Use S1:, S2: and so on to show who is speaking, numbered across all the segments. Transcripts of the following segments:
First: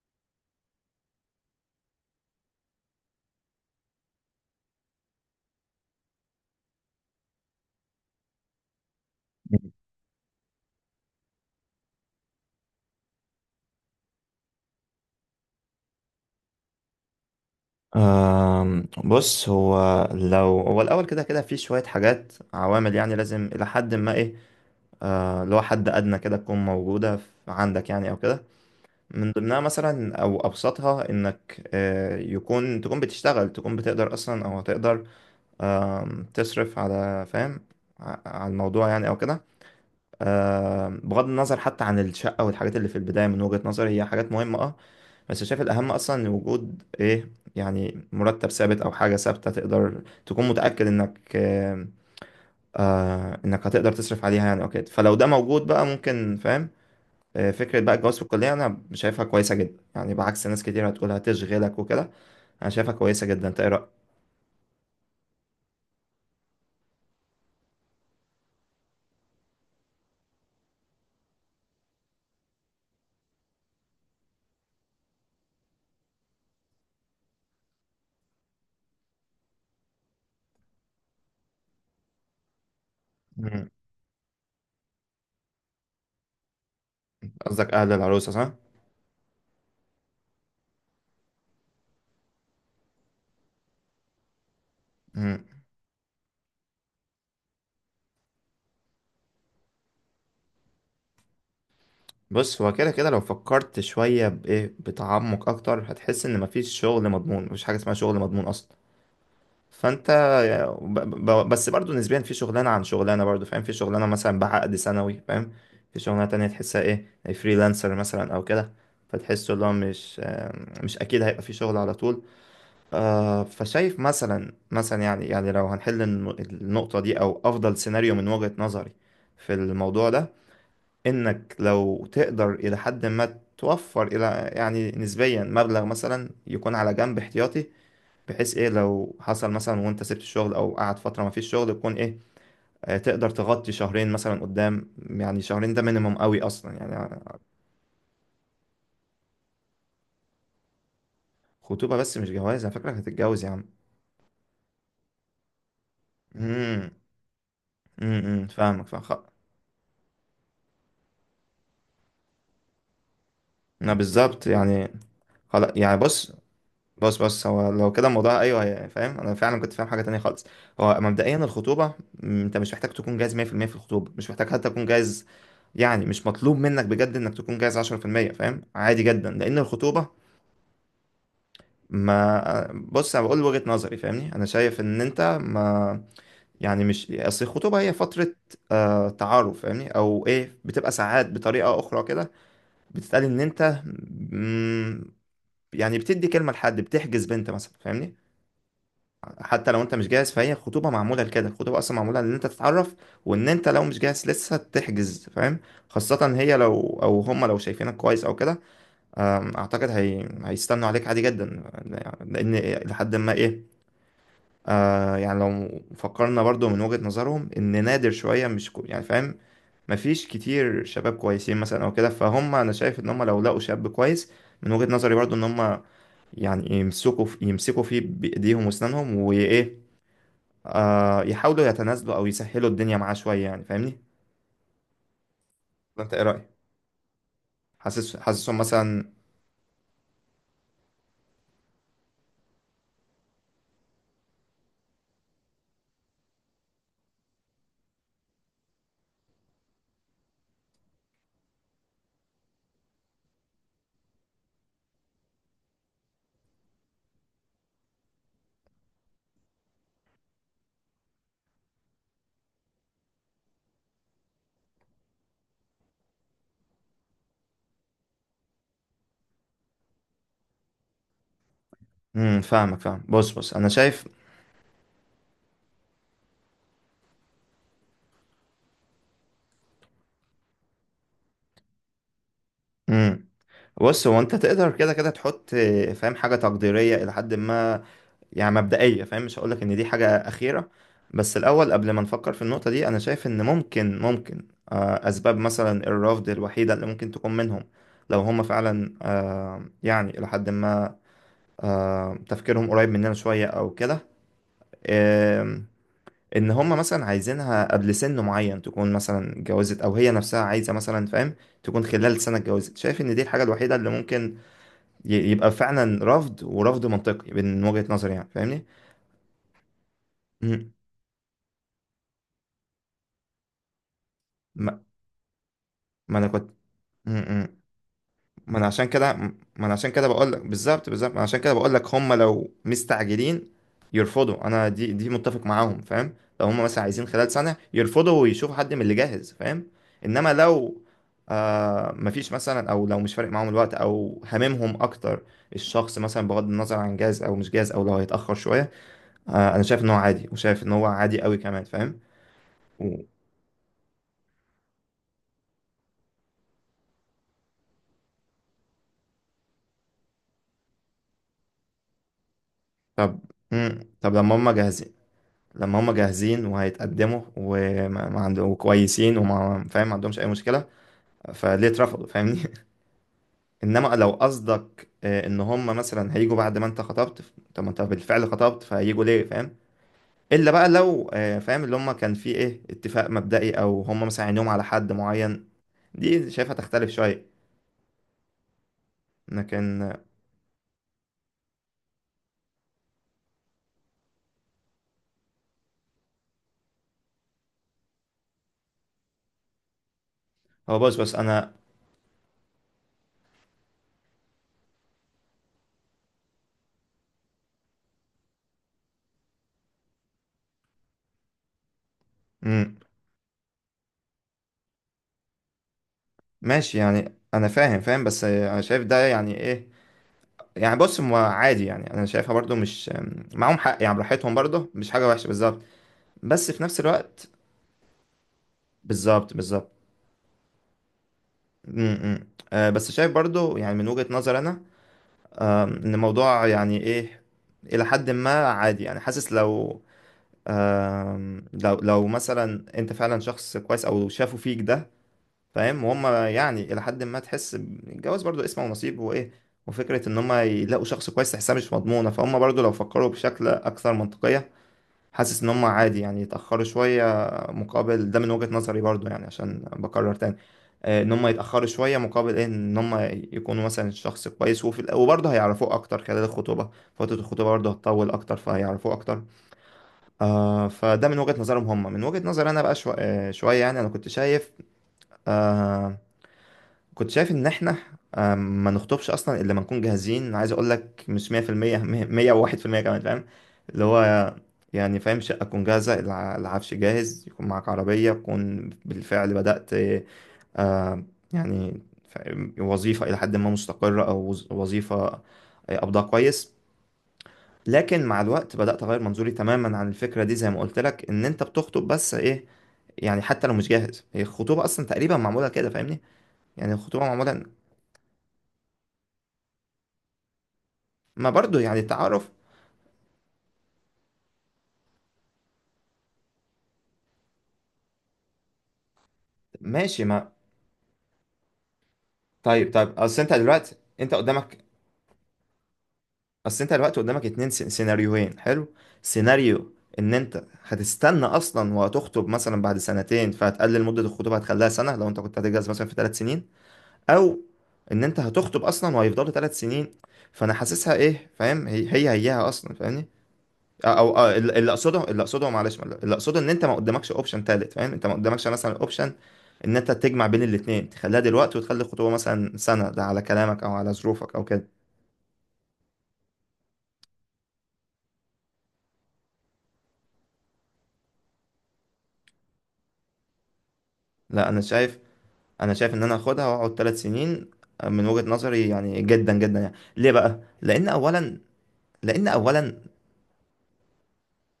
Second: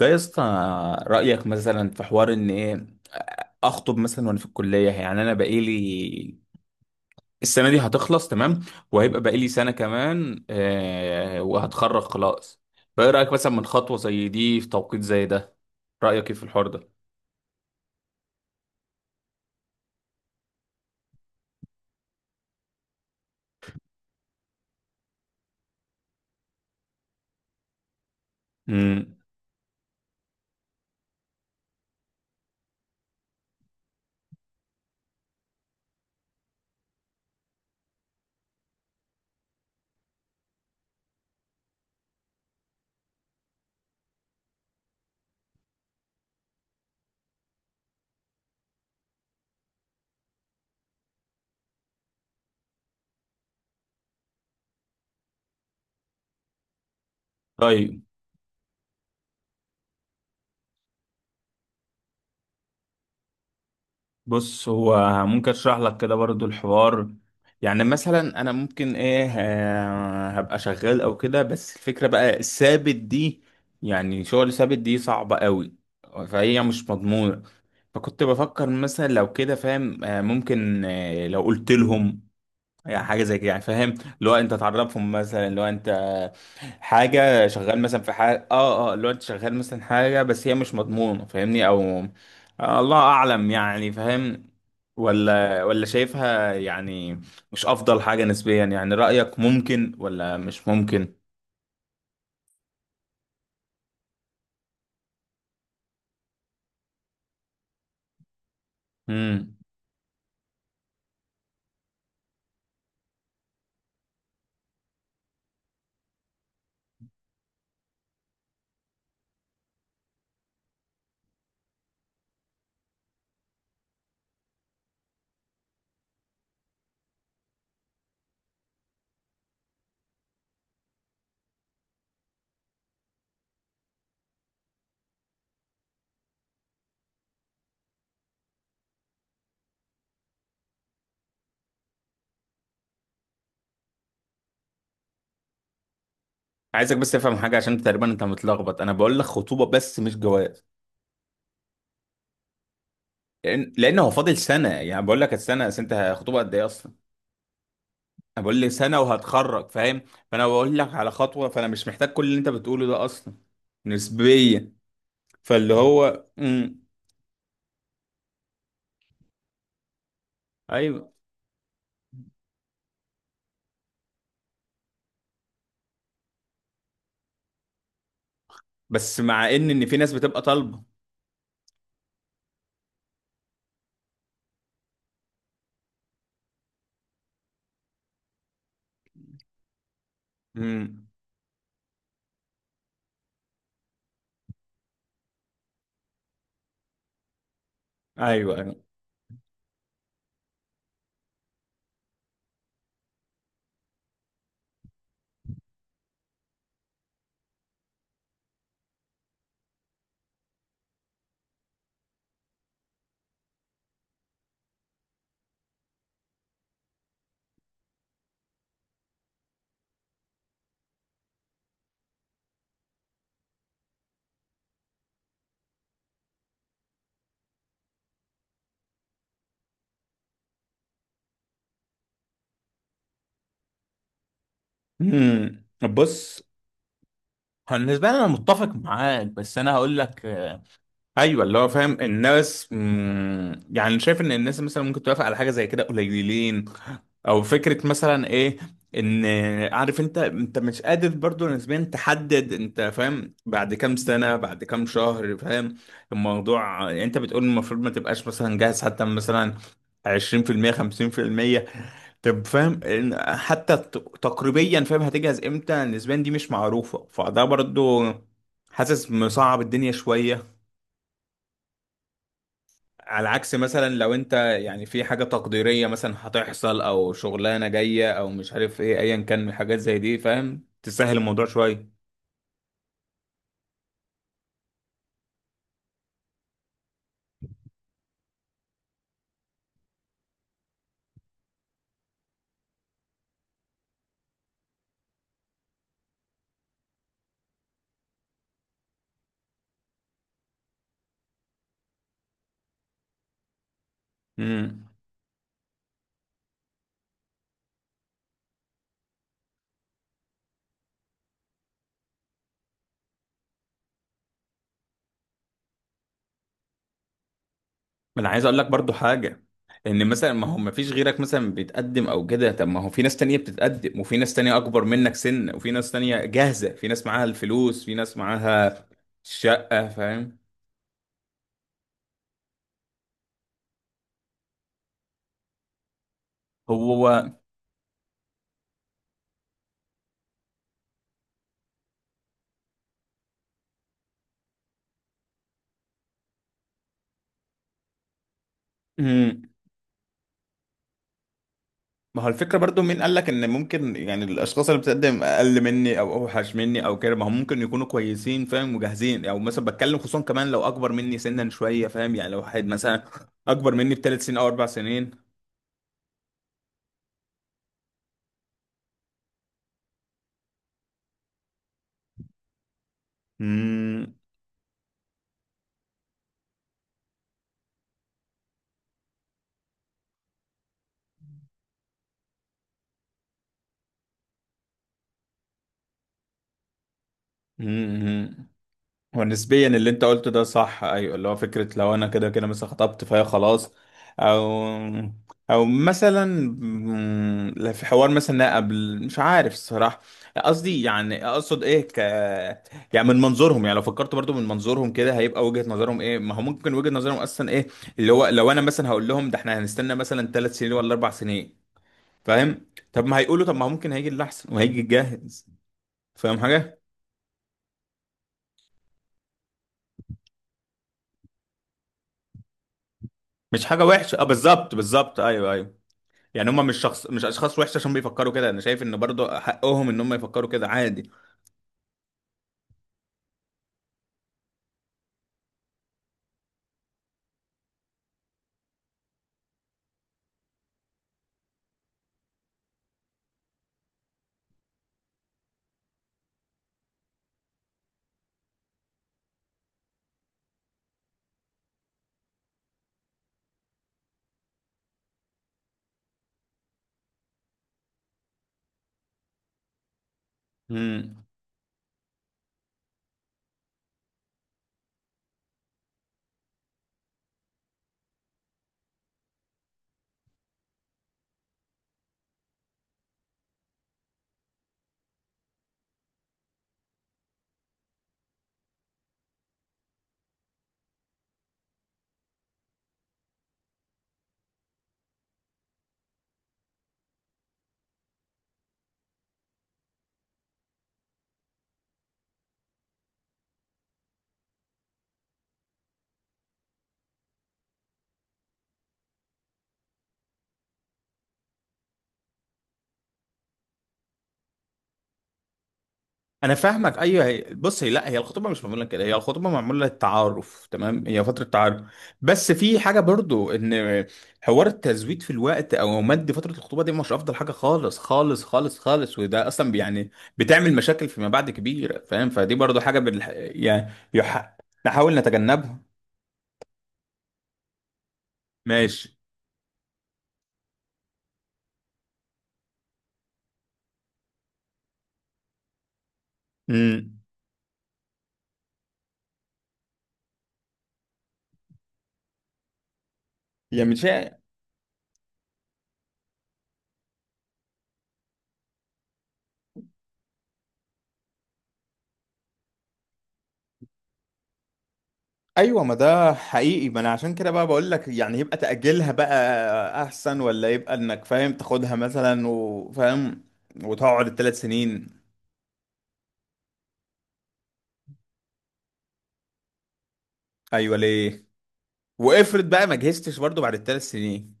S1: ده يا اسطى، رأيك مثلا في حوار ان ايه، اخطب مثلا وانا في الكلية؟ يعني انا بقالي السنة دي هتخلص، تمام، وهيبقى بقالي سنة كمان وهتخرج خلاص. فايه رأيك مثلا من خطوة زي دي في توقيت زي ده؟ رأيك ايه في الحوار ده؟
S2: بص هو لو هو الأول كده كده في شوية حاجات عوامل يعني لازم إلى حد ما إيه، اللي هو حد أدنى كده تكون موجودة عندك يعني أو كده.
S1: امم
S2: من ضمنها مثلا أو أبسطها إنك تكون بتشتغل، تكون بتقدر أصلا أو هتقدر تصرف على، فاهم، على الموضوع يعني أو كده. بغض النظر حتى عن الشقة والحاجات اللي في البداية، من وجهة نظري هي حاجات مهمة بس شايف الأهم أصلا إن وجود إيه يعني مرتب ثابت أو حاجة ثابتة تقدر تكون متأكد إنك إنك هتقدر تصرف عليها يعني أو كده. فلو ده موجود بقى، ممكن، فاهم، فكرة بقى
S1: طيب،
S2: الجواز في الكلية أنا شايفها كويسة جدا يعني، بعكس ناس كتير هتقول هتشغلك وكده. أنا شايفها كويسة جدا. أنت إيه رأيك؟
S1: بص هو ممكن اشرح لك كده برضو الحوار. يعني مثلا انا ممكن ايه هبقى شغال او كده، بس الفكرة بقى الثابت دي، يعني شغل ثابت دي صعبة قوي، فهي مش مضمونة. فكنت بفكر مثلا لو كده فاهم، ممكن لو قلت لهم يعني حاجه زي كده، يعني
S2: مم.
S1: فاهم، اللي هو انت تعرفهم مثلا، اللي هو انت حاجه
S2: قصدك
S1: شغال
S2: أهل
S1: مثلا في
S2: العروسة
S1: حاجه
S2: صح؟
S1: اللي هو انت شغال مثلا حاجه، بس هي مش مضمونه، فاهمني او... آه، الله اعلم يعني، فاهم،
S2: مم.
S1: ولا شايفها يعني مش افضل حاجه نسبيا، يعني رايك ممكن ولا مش ممكن؟
S2: بص هو كده كده لو فكرت شوية بإيه، بتعمق أكتر، هتحس إن مفيش شغل مضمون. مفيش حاجة اسمها شغل مضمون أصلا.
S1: امم
S2: فانت ب- بس برضو نسبيا في شغلانه عن شغلانه، برضو فاهم، في شغلانه مثلا بعقد سنوي فاهم، في شغلانه تانية تحسها ايه، فريلانسر مثلا او كده، فتحسه اللي هو مش اكيد هيبقى في شغل على طول. فشايف مثلا يعني لو هنحل النقطه دي، او افضل سيناريو من وجهه نظري في الموضوع ده، انك لو تقدر الى حد ما توفر، الى يعني نسبيا، مبلغ مثلا يكون على جنب احتياطي، بحيث ايه لو حصل مثلا وانت سبت الشغل او قعد فتره ما فيش شغل، يكون ايه تقدر تغطي شهرين مثلا قدام، يعني شهرين ده مينيمم قوي اصلا
S1: عايزك بس
S2: يعني.
S1: تفهم حاجه، عشان تقريبا انت متلخبط، انا بقول لك خطوبه بس مش جواز،
S2: خطوبه بس مش جواز؟ انا فاكرك هتتجوز يا عم.
S1: لان هو فاضل سنه، يعني بقول لك السنه بس، انت خطوبه قد ايه
S2: امم
S1: اصلا؟ انا بقول لي
S2: فاهمك
S1: سنه
S2: فاهم
S1: وهتخرج فاهم، فانا بقول لك على خطوه، فانا مش محتاج كل اللي انت بتقوله ده اصلا،
S2: انا بالظبط
S1: نسبيا.
S2: يعني، خلاص
S1: فاللي
S2: يعني
S1: هو
S2: بص. هو لو كده الموضوع، ايوه فاهم، انا فعلا كنت فاهم حاجه تانية خالص. هو
S1: ايوه،
S2: مبدئيا الخطوبه، انت مش محتاج تكون جاهز 100% في المية في الخطوبه، مش محتاج حتى تكون جاهز، يعني مش مطلوب منك بجد انك تكون جاهز 10%، فاهم عادي
S1: بس
S2: جدا،
S1: مع
S2: لان
S1: ان في
S2: الخطوبه،
S1: ناس بتبقى طالبه.
S2: ما بص انا بقول وجهة نظري فاهمني، انا شايف ان انت، ما يعني، مش اصل الخطوبة هي فترة تعارف فاهمني، او ايه، بتبقى
S1: امم.
S2: ساعات بطريقة اخرى كده، بتتقال ان انت مم، يعني بتدي كلمة لحد، بتحجز بنت مثلا فاهمني.
S1: ايوه، ايوه.
S2: حتى لو انت مش جاهز، فهي الخطوبة معمولة لكده، الخطوبة اصلا معمولة ان انت تتعرف، وان انت لو مش جاهز لسه تحجز فاهم. خاصة هي لو، او هم لو شايفينك كويس او كده، اعتقد هي هيستنوا عليك عادي جدا، لان لحد ما ايه، يعني لو فكرنا برضو من وجهة نظرهم ان نادر شوية مش يعني فاهم، مفيش كتير شباب كويسين مثلا او كده، فهم انا شايف ان هم لو لقوا شاب كويس، من وجهة نظري برضو، ان هم يعني يمسكوا فيه بايديهم واسنانهم، وايه، يحاولوا يتنازلوا او يسهلوا الدنيا معاه شوية يعني فاهمني.
S1: امم.
S2: انت ايه
S1: بص
S2: رأيك؟
S1: هو بالنسبه لي انا
S2: حاسسهم
S1: متفق
S2: مثلا.
S1: معاك، بس انا هقول لك ايوه، اللي هو فاهم الناس، يعني شايف ان الناس مثلا ممكن توافق على حاجه زي كده قليلين، او فكره مثلا ايه، ان عارف انت مش قادر برضو نسبيا تحدد انت فاهم بعد كام سنه، بعد كام شهر فاهم الموضوع. يعني انت بتقول المفروض ما تبقاش مثلا جاهز حتى مثلا 20% 50%، طب فاهم إن حتى تقريبيا فاهم هتجهز امتى نسبيا، دي مش معروفه، فده برضو حاسس مصعب الدنيا شويه،
S2: فاهمك فاهم
S1: على
S2: بص.
S1: عكس
S2: انا
S1: مثلا
S2: شايف.
S1: لو انت يعني في حاجة تقديرية مثلا هتحصل او شغلانة جاية او مش عارف ايه، ايا كان من الحاجات زي دي فاهم تسهل الموضوع شوية.
S2: امم بص هو انت تقدر كده كده تحط فاهم، حاجة تقديرية الى حد ما، يعني مبدئية فاهم، مش هقولك ان دي حاجة اخيرة. بس الاول قبل ما نفكر في النقطة دي، انا شايف ان ممكن، اسباب مثلا الرفض الوحيدة اللي ممكن تكون منهم، لو هم فعلا يعني الى حد ما تفكيرهم قريب مننا شوية او كده،
S1: امم.
S2: آم، ان هم مثلا عايزينها قبل سن معين تكون مثلا اتجوزت، او هي نفسها عايزة مثلا فاهم تكون خلال سنة اتجوزت. شايف ان دي الحاجة الوحيدة اللي ممكن يبقى فعلا رفض، ورفض منطقي من وجهة نظري
S1: انا
S2: يعني
S1: عايز اقول
S2: فاهمني.
S1: لك برضو حاجة، ان مثلا ما هو ما
S2: مم.
S1: فيش غيرك مثلا بيتقدم او كده، طب ما هو في ناس تانية بتتقدم، وفي ناس تانية اكبر منك سن، وفي ناس تانية
S2: ما انا كنت
S1: جاهزة، في ناس
S2: م-
S1: معاها
S2: م.
S1: الفلوس، في ناس
S2: ما انا عشان
S1: معاها
S2: كده،
S1: الشقة
S2: بقول
S1: فاهم.
S2: لك بالظبط، بالظبط، ما انا عشان كده بقول لك هم لو مستعجلين يرفضوا. انا دي، متفق معاهم فاهم، لو هم مثلا عايزين خلال
S1: هو
S2: سنة يرفضوا ويشوفوا حد من اللي جاهز فاهم. انما لو مفيش مثلا، او لو مش فارق معاهم الوقت، او هاممهم اكتر الشخص مثلا بغض النظر عن جاهز او مش جاهز، او لو هيتأخر شوية، انا شايف ان هو عادي، وشايف ان هو عادي قوي كمان فاهم.
S1: ما هو الفكرة برضو، مين
S2: و-
S1: قال لك ان ممكن يعني الاشخاص اللي بتقدم اقل مني او اوحش مني او كده، ما هم ممكن يكونوا كويسين فاهم وجاهزين، او مثلا بتكلم خصوصا كمان لو اكبر مني سنا شوية فاهم، يعني لو واحد مثلا
S2: طب،
S1: اكبر مني
S2: طب
S1: بثلاث
S2: لما
S1: سنين او
S2: هم
S1: اربع
S2: جاهزين،
S1: سنين
S2: لما هم جاهزين وهيتقدموا وما ما عند- وكويسين وما فاهم ما عندهمش اي مشكله، فليه اترفضوا فاهمني؟ انما لو قصدك ان هم مثلا هيجوا بعد ما انت خطبت، طب ما انت بالفعل خطبت فهيجوا ليه فاهم. الا بقى لو فاهم، اللي هم كان في ايه اتفاق مبدئي، او هم مثلا عينيهم على حد معين، دي شايفها تختلف شويه.
S1: امم هو نسبيا
S2: لكن
S1: اللي انت قلته ده صح، ايوه اللي هو فكره لو انا كده كده مثلا خطبت فهي خلاص، او او مثلا لا، في حوار مثلا قبل مش عارف الصراحه،
S2: هو
S1: قصدي
S2: بص.
S1: يعني
S2: انا
S1: اقصد ايه يعني من منظورهم، يعني لو فكرت برضو من منظورهم كده هيبقى وجهه نظرهم ايه؟ ما هو ممكن وجهه نظرهم اصلا ايه، اللي هو لو انا مثلا هقول لهم ده احنا هنستنى مثلا 3 سنين ولا 4 سنين فاهم،
S2: مم،
S1: طب ما هيقولوا طب ما هو ممكن هيجي اللي احسن وهيجي الجاهز فاهم
S2: ماشي
S1: حاجه.
S2: يعني انا فاهم بس انا شايف ده يعني ايه، يعني بص، ما عادي يعني، انا شايفها برضو مش معاهم
S1: مش
S2: حق،
S1: حاجه
S2: يعني
S1: وحشه، اه،
S2: براحتهم برضو
S1: بالظبط
S2: مش حاجه
S1: بالظبط،
S2: وحشه
S1: ايوه
S2: بالظبط.
S1: ايوه، يعني
S2: بس في
S1: هم مش
S2: نفس
S1: شخص، مش
S2: الوقت،
S1: اشخاص وحشه عشان بيفكروا كده، انا شايف ان برضو
S2: بالظبط بالظبط
S1: حقهم ان هم يفكروا كده، عادي.
S2: م- م. بس شايف برضو يعني، من وجهه نظر انا، ان الموضوع يعني ايه، الى حد ما عادي يعني، حاسس لو آم، لو لو مثلا انت فعلا شخص كويس او شافوا فيك ده فاهم، وهم يعني الى حد ما، تحس الجواز برضو اسمه ونصيب وايه، وفكره ان هم يلاقوا شخص كويس تحسها مش مضمونه، فهم برضو لو فكروا بشكل اكثر منطقيه، حاسس ان هم عادي يعني يتأخروا شوية مقابل ده. من وجهة نظري برضو، يعني عشان بكرر تاني، ان
S1: امم
S2: هم يتأخروا شوية مقابل ايه، ان هم يكونوا مثلا الشخص كويس، وفي وبرضه هيعرفوه اكتر خلال الخطوبة، فترة الخطوبة برضه هتطول اكتر فهيعرفوه اكتر. فده من وجهة نظرهم هم، من وجهة نظري انا بقى شو... آه، شوية، يعني انا كنت شايف، آه كنت شايف ان احنا ما نخطبش اصلا الا لما نكون جاهزين، عايز اقول لك مش 100% 101% كمان فاهم. اللي هو يعني فاهم، شقه تكون جاهزه، العفش جاهز، يكون معاك عربيه تكون بالفعل بدات آه، يعني فاهم، وظيفه الى حد ما مستقره، او وظيفه قبضها كويس. لكن مع الوقت بدات اغير منظوري تماما عن الفكره دي، زي ما قلت لك ان انت بتخطب بس ايه، يعني حتى لو مش جاهز هي الخطوبة أصلا تقريبا معمولة كده فاهمني.
S1: انا
S2: يعني
S1: فاهمك،
S2: الخطوبة
S1: ايوه.
S2: معمولة،
S1: هي بص، هي لا، هي الخطوبه مش معموله كده، هي الخطوبه معموله للتعارف، تمام، هي
S2: ما
S1: فتره
S2: برضو يعني
S1: تعارف،
S2: التعارف،
S1: بس في حاجه برضو، ان حوار التزويد في الوقت او مد فتره الخطوبه دي مش افضل حاجه، خالص خالص خالص خالص، وده اصلا
S2: ماشي
S1: يعني
S2: ما.
S1: بتعمل مشاكل فيما بعد كبيره فاهم، فدي
S2: طيب
S1: برضو حاجه
S2: طيب،
S1: يعني نحاول نتجنبها.
S2: اصل انت دلوقتي قدامك اتنين سيناريوهين، حلو.
S1: ماشي.
S2: سيناريو ان انت هتستنى اصلا وهتخطب مثلا بعد سنتين فهتقلل مدة الخطوبة، هتخليها سنة لو انت كنت هتتجوز مثلا في 3 سنين،
S1: امم.
S2: او ان انت هتخطب اصلا وهيفضلوا 3 سنين. فانا حاسسها ايه فاهم، هي هي هيها اصلا فاهمني،
S1: يعني مش،
S2: او اللي اللي اقصده اللي اقصده معلش اللي اقصده ان انت ما قدامكش اوبشن تالت فاهم، انت ما قدامكش مثلا اوبشن ان انت تجمع بين الاتنين، تخليها دلوقتي وتخلي الخطوبه مثلا سنه، ده على كلامك او على ظروفك او كده.
S1: ايوه، ما ده حقيقي، ما انا عشان كده بقى بقول لك، يعني يبقى تأجلها بقى احسن، ولا يبقى انك فاهم تاخدها مثلا وفاهم وتقعد
S2: لا
S1: الثلاث
S2: انا شايف،
S1: سنين؟
S2: ان انا هاخدها واقعد 3 سنين من وجهه نظري، يعني جدا جدا، يعني ليه بقى؟ لان
S1: ايوه،
S2: اولا،
S1: ليه؟
S2: لان
S1: وافرض
S2: اولا
S1: بقى ما جهزتش برضو بعد الثلاث سنين؟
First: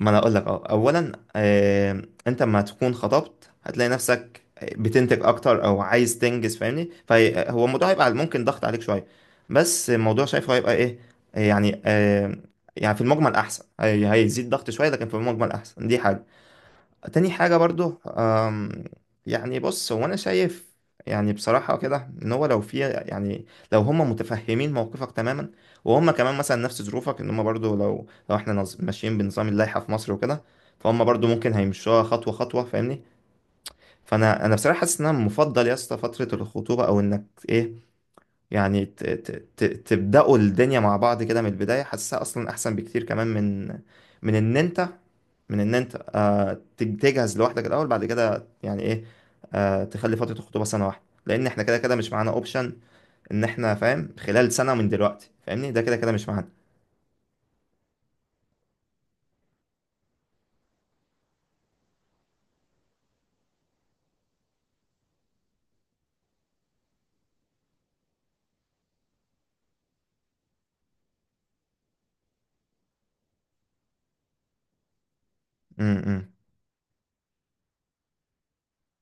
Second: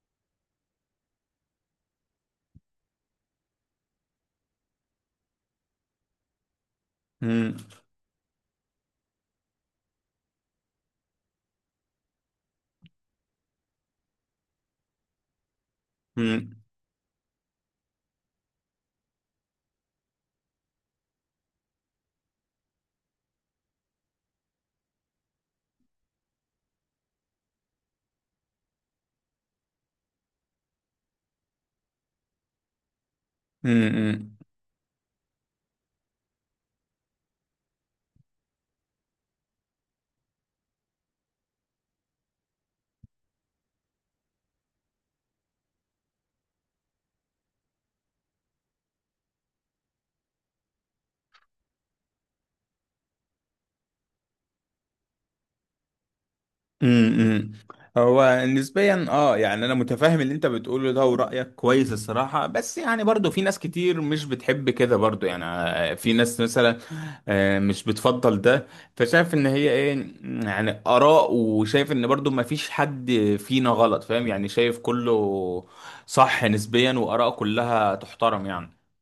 S2: ما انا اقول لك، اولا انت لما تكون خطبت هتلاقي نفسك بتنتج اكتر، او عايز تنجز فاهمني،
S1: امم.
S2: فهو الموضوع هيبقى ممكن ضغط عليك شويه، بس الموضوع شايفه هيبقى ايه، يعني يعني في المجمل احسن، هيزيد ضغط شويه لكن في المجمل احسن، دي حاجه.
S1: امم.
S2: تاني حاجة برضو، يعني بص هو أنا شايف، يعني بصراحة كده، إن هو لو في يعني، لو هم متفهمين موقفك تماما، وهم كمان مثلا نفس ظروفك، إن هم برضو لو إحنا ماشيين بنظام اللائحة في مصر وكده، فهم برضو ممكن هيمشوها خطوة خطوة فاهمني.
S1: امم، امم.
S2: فأنا بصراحة حاسس إن أنا مفضل يا اسطى فترة الخطوبة، أو إنك إيه، يعني تبدأوا الدنيا مع بعض كده من البداية، حاسسها أصلا أحسن بكتير كمان، من إن أنت من إن أنت تجهز لوحدك الأول، بعد كده يعني إيه، تخلي فترة الخطوبة سنة واحدة، لأن إحنا كده كده مش معانا أوبشن إن إحنا فاهم خلال سنة من دلوقتي فاهمني، ده كده كده مش معانا.
S1: امم. امم. هو نسبيا يعني انا متفاهم اللي انت بتقوله ده ورايك كويس الصراحه، بس يعني برضو في ناس كتير مش بتحب كده برضو، يعني في ناس مثلا مش بتفضل ده، فشايف ان هي ايه يعني اراء، وشايف ان برضو ما فيش حد فينا غلط فاهم، يعني شايف كله
S2: م- م.
S1: صح نسبيا، واراء كلها تحترم يعني